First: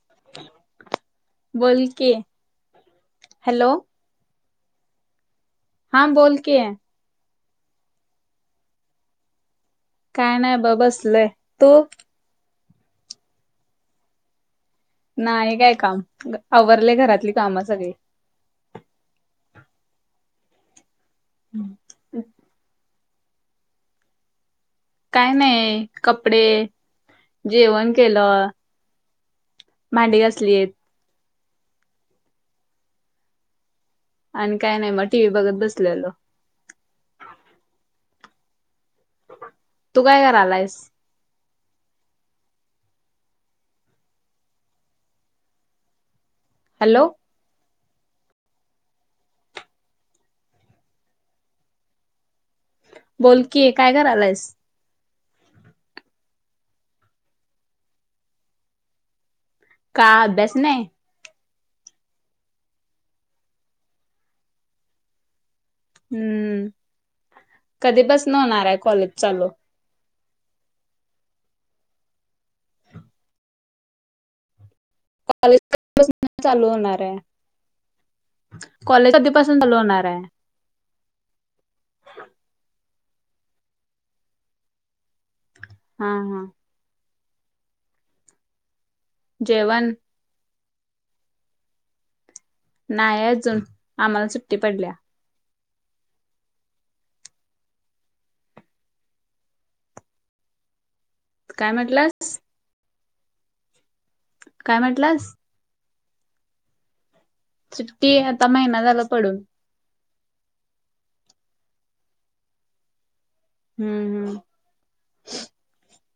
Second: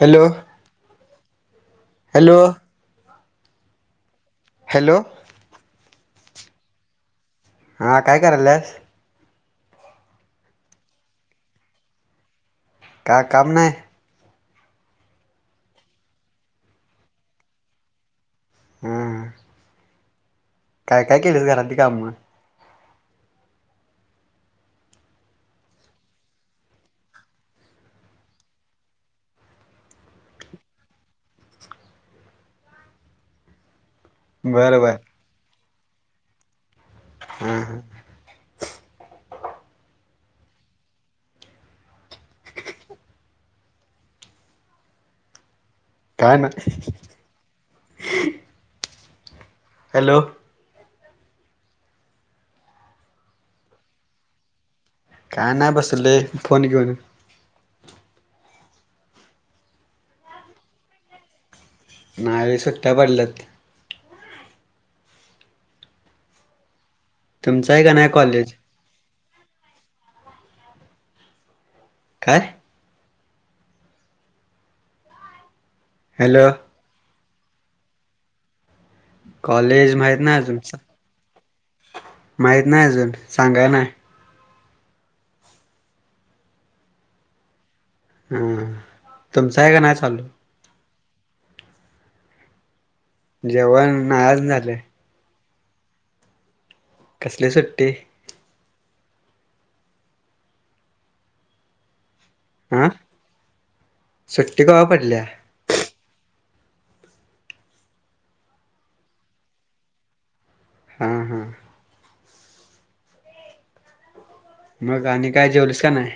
Hello! बोल की hello! Hello! Hello! हा बोल की हा काय करायलस. काय नाही ब बसलय तू काय काम नाही. नाही काय काम आवरले घरातली काम सगळी. हम्म! काय काय केलेस घरातली काम. काय नाही कपडे, जेवण केलं. भांडी घासलीत. आणि काय बरं नाही बर मग टी व्ही बघत बसलेलो. हम्म हम्म! तू काय कर आलायस? काय ना हॅलो हॅलो! बोलकी काय करायलास. का नाही बसले फोन बघत. का अभ्यास नाही नावे सुट्ट्या पडल्यात हम्म तुमचं आहे का कधी नाही बस न कॉलेज होणार आहे कॉलेज चालू काय कॉलेज हॅलो चालू होणार आहे कॉलेज आधीपासून चालू कॉलेज होणार माहीत आहे माहत नाही अजून सांगाय ना हा हा हम तुमचं आहे का जेवण नाही चाललू नाही अजून जेवण नाही आम्हाला आज सुट्टी झालंय पडल्या कसली सुट्टी काय म्हटलंस सुट्टी क काय पल्या म्हटलास सुट्टी आता महिना झाला पडून हा हम् हम्म हम्म मग आणि काय जेवलस का नाही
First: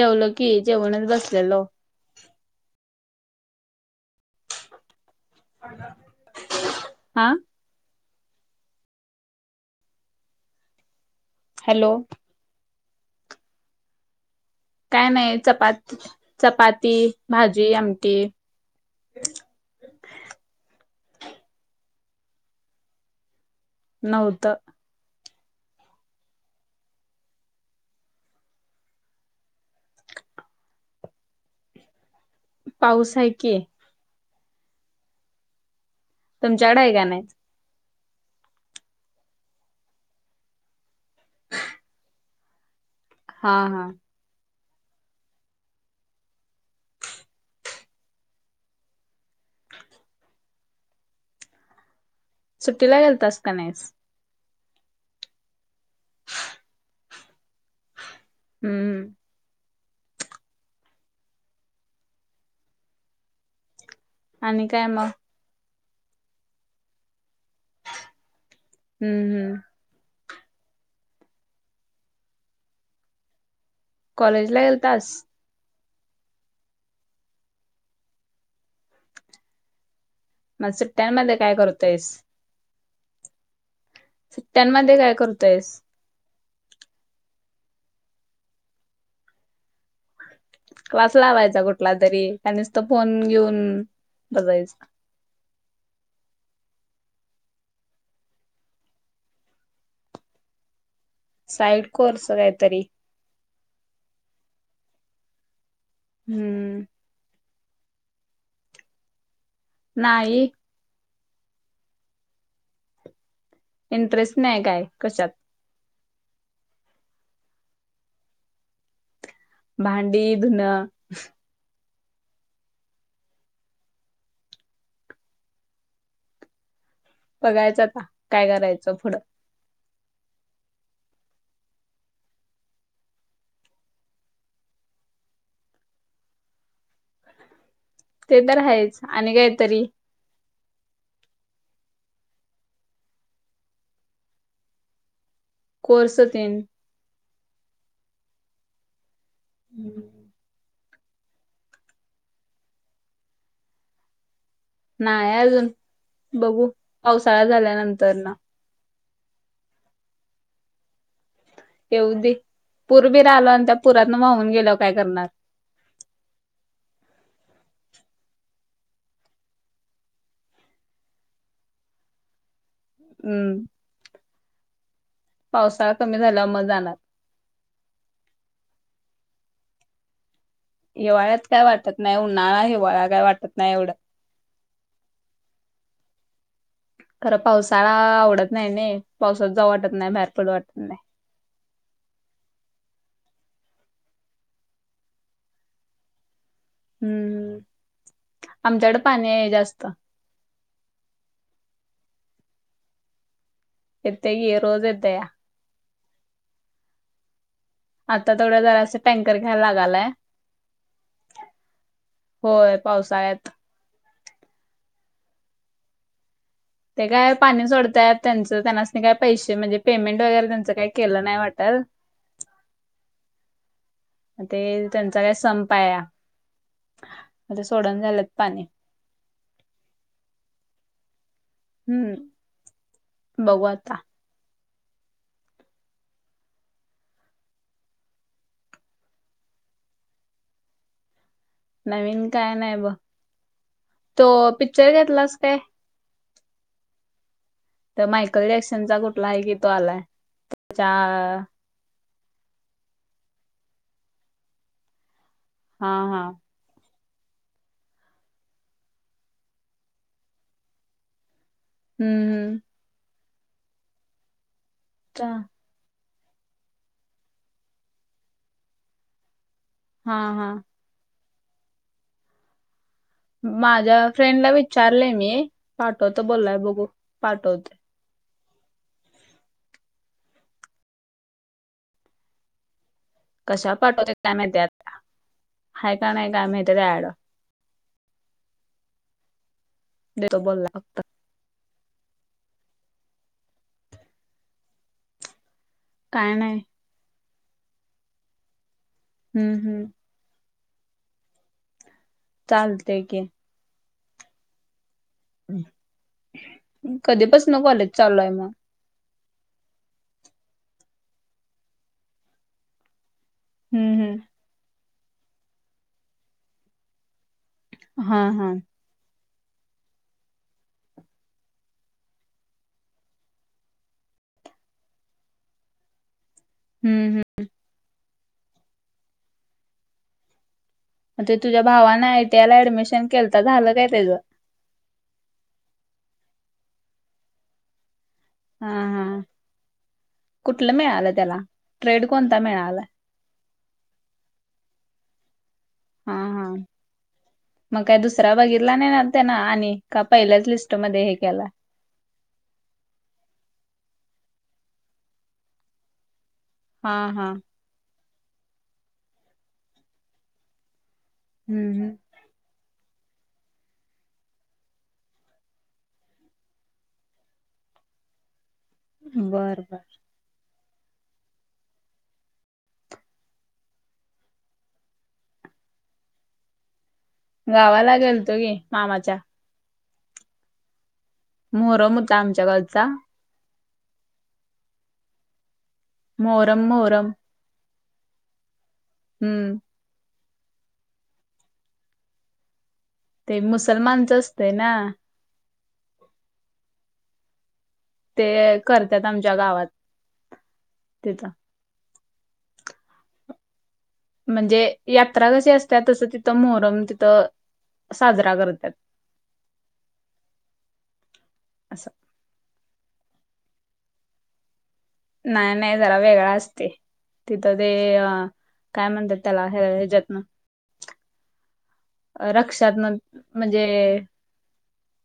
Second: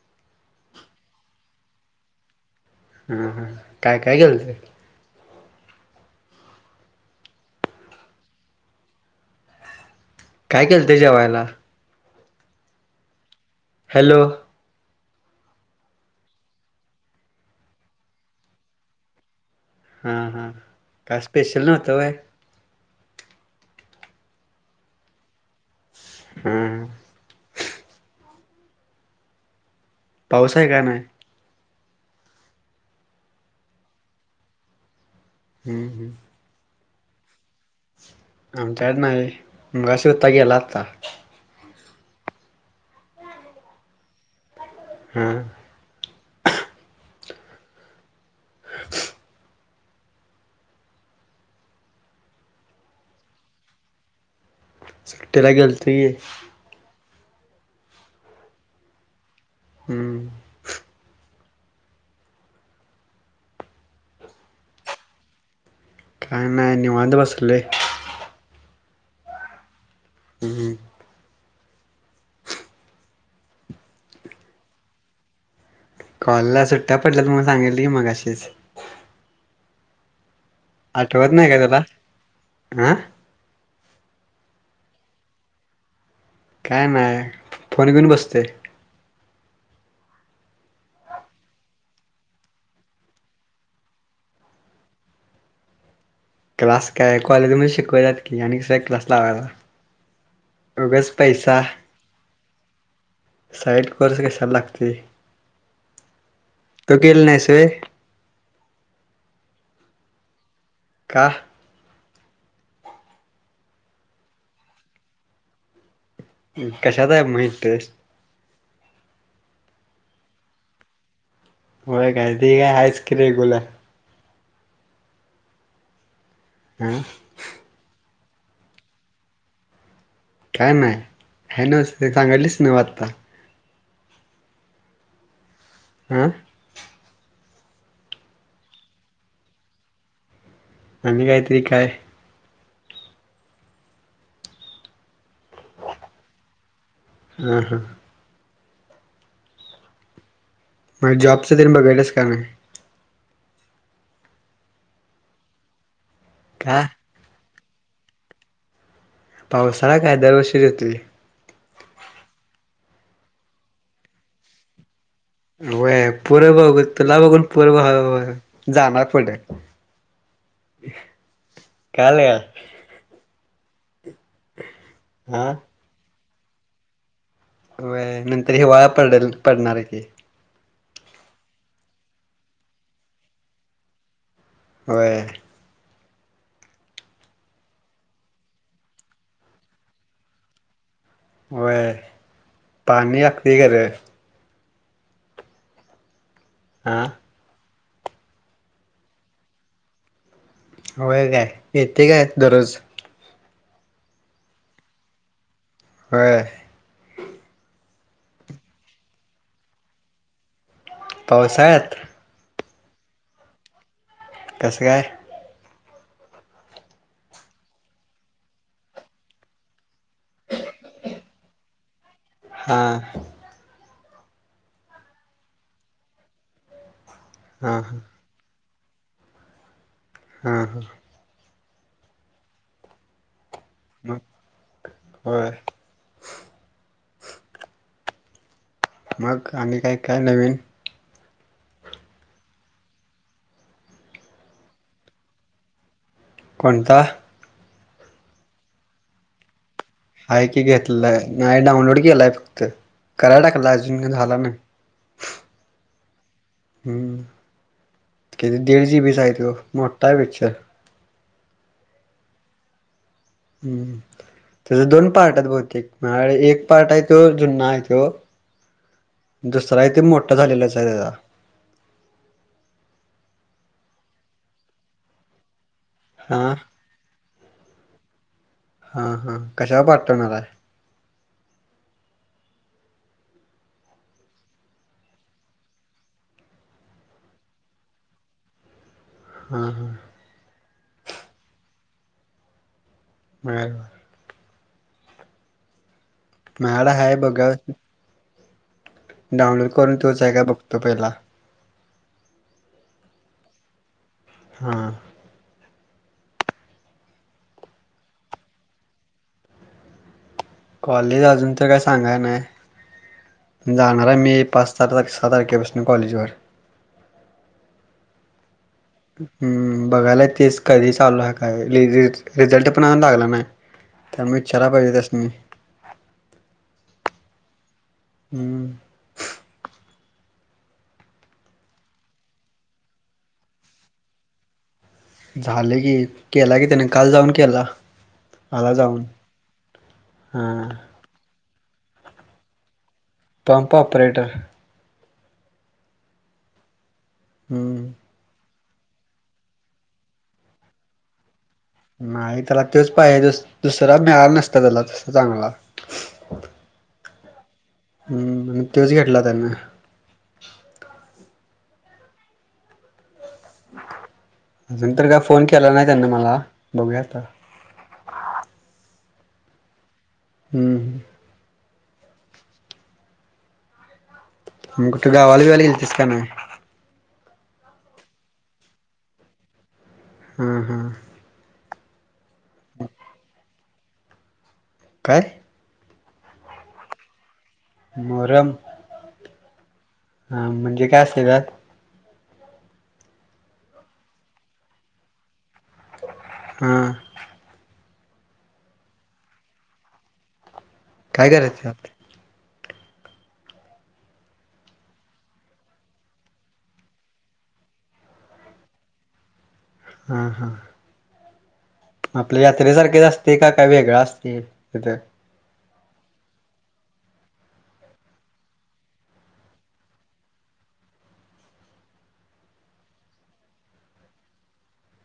जेवल की जेवणच बसलेलो हम हम काय काय गेल ते हा काय केलं तेच्याेवा्हां हॅलो हॅलो काय नाही चपाती चपाती भाजी आमठीी हा हा काय स्पेशल नतय नौत हम्म पाऊस आहे का नाही पाऊस आहे की हम्म हम् तुमच्याकडे का नाही आमच्यात नाही मग शता गेला आता हा हा हम्म [inaudible] सुट्टीला गेलतसत नाहीस सु्टेला गलत आहे हम्म हम्म आणि काय मग काय नाही निवांत बसलोय हम्म हम्म हम्म कॉलेज ला गेलतास कॉलजला सुट्ट्या पडल्यात म्हणून सांगितलय की मगाशीच मग सुट्ट्यांमध्ये काय करतयस आा सुट्ट्यामध्ये काय करतोयस काय नाही फोन घेऊन बसतोय क्लास लावायचा कुठला तरी का नुसत फोन घेऊन बजायचा [inaudible] क्लास काय कॉलेजमध्ये शिकवतात की आणि कशाला क्लास लावायला. उगाच पैसा तरी साईड कोर्स कशाला लागतोय. हम्म तू केले नाहीस व्हय. नाही. का इंटरेस्ट नाही काय कशात. कशात आहे म इंटरेस्ट. भांडी धुन. होय काय, ते काय हायेच कि रेगुलर. हम्म बघायचं का काय करायचं पुढं. काय नाही आहे न सांगालीच ना आता. अम्म ते तर आहेच. आणि काहीतरी. अनी कायतरी काय? कोर्स तेन हम्म हा. हम्म माझ जॉबच तेन बघायल्यास का नाही. नाही अजून. बघू, का पावसाळा झाल्यानंतर ना. पावसाळा काय दर वर्षीच येतोय. येऊ दे. पूरबीर आला आणि त्या पुरातन व्हाऊन गेलो काय करणार. वय, पूर बघ तुला बघून पुर जाणार पुढ. काल हम्म हा पावसाळा कमी झाल्यावर म जाणार. व्हय नंतर हिवाळा पडल पडणार की. हिवाळ्यात काय वाटत नाही. उन्हाळा हिवाळा काय वाटत नाही एवढं. व्हय. खरं पावसाळा आवडत नाही नाही. पावसात जाऊ वाटत नाही बाहेर पडू वाटत नाही. व्हय पाणी हकदी गर आह आमच्याकड पाणी आहे जास्त. होय काय येते काय दररोज. येते की. रोज येतया. होय. आता तेवड जरास टँकर घ्या लागालय. पावसाळ्यात. होय पावसाळ्यात. कस काय? ते काय पाणी सोडताय त्यांचं त्यांनाच नाही काय पैसे म्हणजे पेमेंट वगैरे त्यांचं काही केलं नाही वाटल. हा ते त्यांचा काय संप आहे. आता हा हा सोडुण झालंत पाणी. हा हा हम्म बघु आता. मग होय. मग आणि काय काय नवीन. नवीन काय नाही ब तो पिक्चर घेतलास काय? कोणता? तर मायकल जॅक्सनचा कुठला आहे की तो आलाय हाय की चा घेतलाय नाही डाऊनलोड केलाय फक्त कराय टाक लाय अजून काय झाला नाही. हा, हा. [inaudible] किती दीड जी बि चा आहे तो. मोठठा आहे पिक्चर. हम्म, हम्म. हम्म, त्याच दोन पार्ट चा- आहेत बहुतेक. माझ्याकडे एक पार्ट आहे तो, जुना आहे तो. दुसरा आहे तो हा मोठा हा झालेलाच आहे जरा. माझ्या फ्रेंडला विचारले मी पाठवत हा बोलाय बघू पाठवतोय. हा, हा कशावर पाटवणार हाय. कशावर पाठवते काय माहतीे आता? हाय काय नाही माहीती त्याच्याकडं. [inaudible] हा देेतो बोलतो. म काय कर काय नाही माझ्याकडे हाय बघुया. हम्म डाउनलोड हम्म करून तोच हाय काय बघतो जरा. चालतेय की. हा. कधीपसन कॉलेज चालू आहे मग? कॉलेज अजून तर काय सांगाय नाय हम्म जाणार आहे हम्म मी एक पस सात तारख सात तारखे पसन कॉलेजवर. हा, हा. हम्म, बघायला तेच कधी चालू आहे काय? रिजेट रिझल्ट पण अजून लागला नाही. त्यामूळ विचाराय पाहिजे त्यास्नी. [inaudible] हम्म, हम्म. हम्म. [inaudible] मग ते तुझ्या भावान आ य टी आय ला ऍडमिशन केलता झालं काय त्याच. झाल की केला की त्याने काल जाऊन केला. हा आला जाऊन हा [inaudible] हां कुठलं मिळालं त्याला ट्रेड कोणता मिळाला? Pump operator. हा हा हम्म, मग काय दुसऱ्या बागित. ला नाही त्या ना आणि का पहिल्याच लिस्टमध्ये हे केला. नाही त्याला तोच पाहिजे दुसरा मिळाला नसता त्याला त चांगला. [inaudible] हा, हा. हम्म तोच घेतला त्यांना. हम्म, हम. अजून तर काय फोन केला नाही त्यांन मला बघूया आता. हा. बर बर. हम्म. म कुठ गावाला बिवाला गेलतीस काय नाही? गावाला गेलतो की मामाच्या. हम्म, हम्म. मोहरम होता आमच्या गावचा. काय? मोहरम, मोहरम. मोहरम. हम्म. हा म्हणजे काय असतय त्यात. ते मुसलमानच असतय ना. हम्म. ते करतात आमच्या गावात. काय तिथं करायच आप म्हणजे यात्रा कशी असतात तसं तिथं मोहरम तिथं साजरा करत्यात. हा हा. असं आपल्या यात्रेसारखेच असते का काही वेगळा असते तिथ नाही नाही जरा वेगळा असतय. तिथं ते अ काय म्हणतात त्याला हे हच्यातन रक्षात्म म्हणजे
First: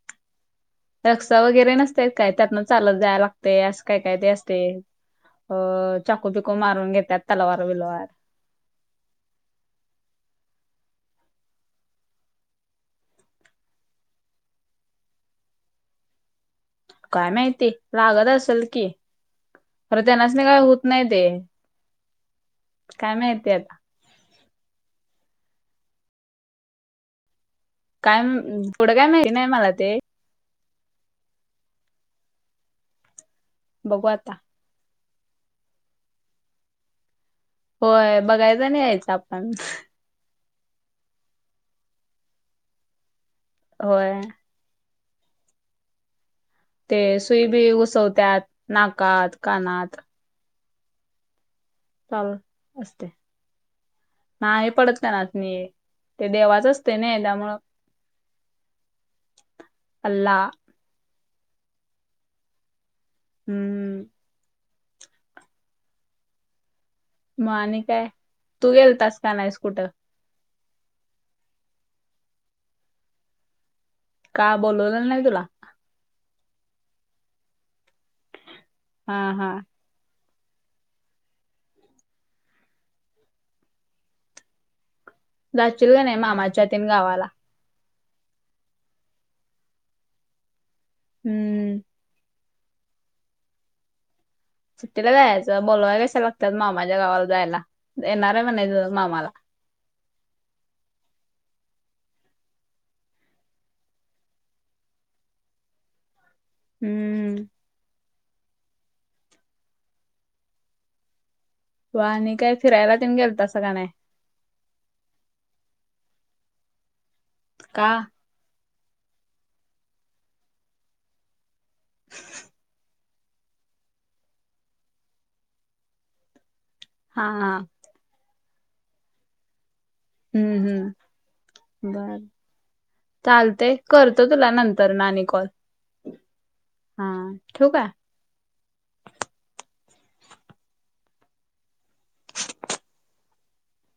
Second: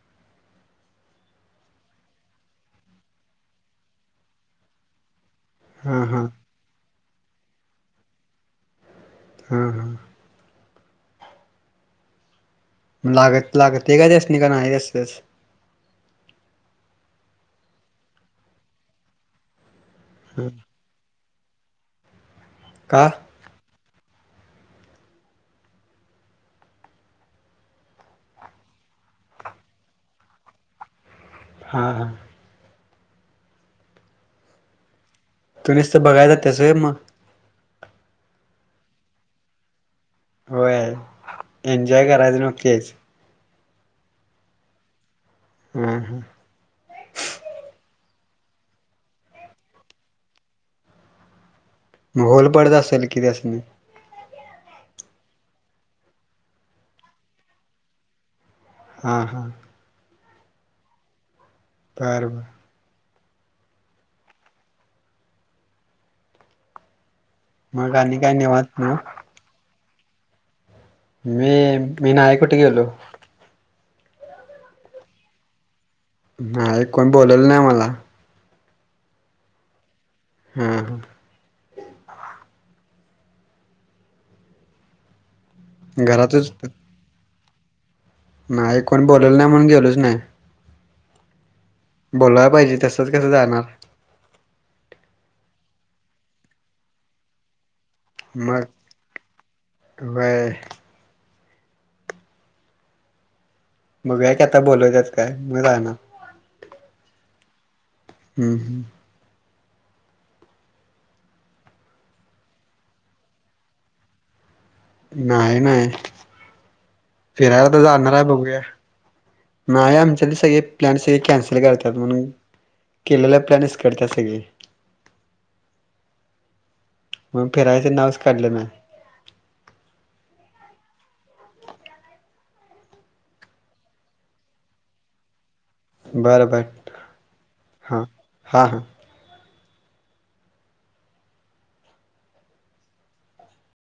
[inaudible] रक्ष वगैरे नसत काय त्यातन चालत जायला लागतय असं काय काय ते असते. अ हा हा चाकू पिकू मारून घेतात तलवार बीलवार हम् हम्. लागत लागत आहे का त्यास नाही का नाही जासतस काय माहिती लागत असेल की अरे त्यांनाच नाही काय होत नाही ते. का? काय मा येत आता काय पुढं काय माहिती नाही मला ते हा, हा, बघू आता. तु् नुसतं बघायला जात्यास व्हय मग होय बघायच नाही यायचं आपण होय एन्जॉय करायच नकच होय. हम्म हम्. ते सुई बी घुसवतात नाकात कानात चालू माहोल बड द असेल असते की त्यास नी नाही हे पडत त्यानासनी ते देवाच असते ना त्यामुळं हम हम अला. परवा हम्म मग आणि काय तू गेल तस का नाही कुठं मी मी नाय कुठ गेलो. का बोलवलं नाही तुला. नाही कोण बोलेल नाही आम्हाला हा हा. हम् हा. जाशील का नाही घरातच मामाच्या तेन गावाला. नाही कोण बोलवल नाही म्हणून गेलोच नाही. हम्म. बोलाय पाहिजे तसच कसं जाणार. सुट्टीला जायचं बोलावयला कशाला लागतय मामाच्या गावाला जायला येणार आहे मग म्हणायच मामाला. व्हय बघेऊया की आता बोलवतात काय मग जाणार. हम्म. हम्म हम्म. हो आणि काय फिरायला तेन गेलतासा का नाही नाही नाही फिरायला तर का जाणार आहे बघूया नाही आमच्या सगळे प्लॅन सगळे कॅन्सल करतात म्हणून केलेला प्लॅन विसकटतात सगळे हा मग हा फिरायचं नावच काढल नाही हम्म हम्म बर चालतय करतो तुला नंतर नी आणि कॉल बरं बरं हा ठेऊ काय हां हां हां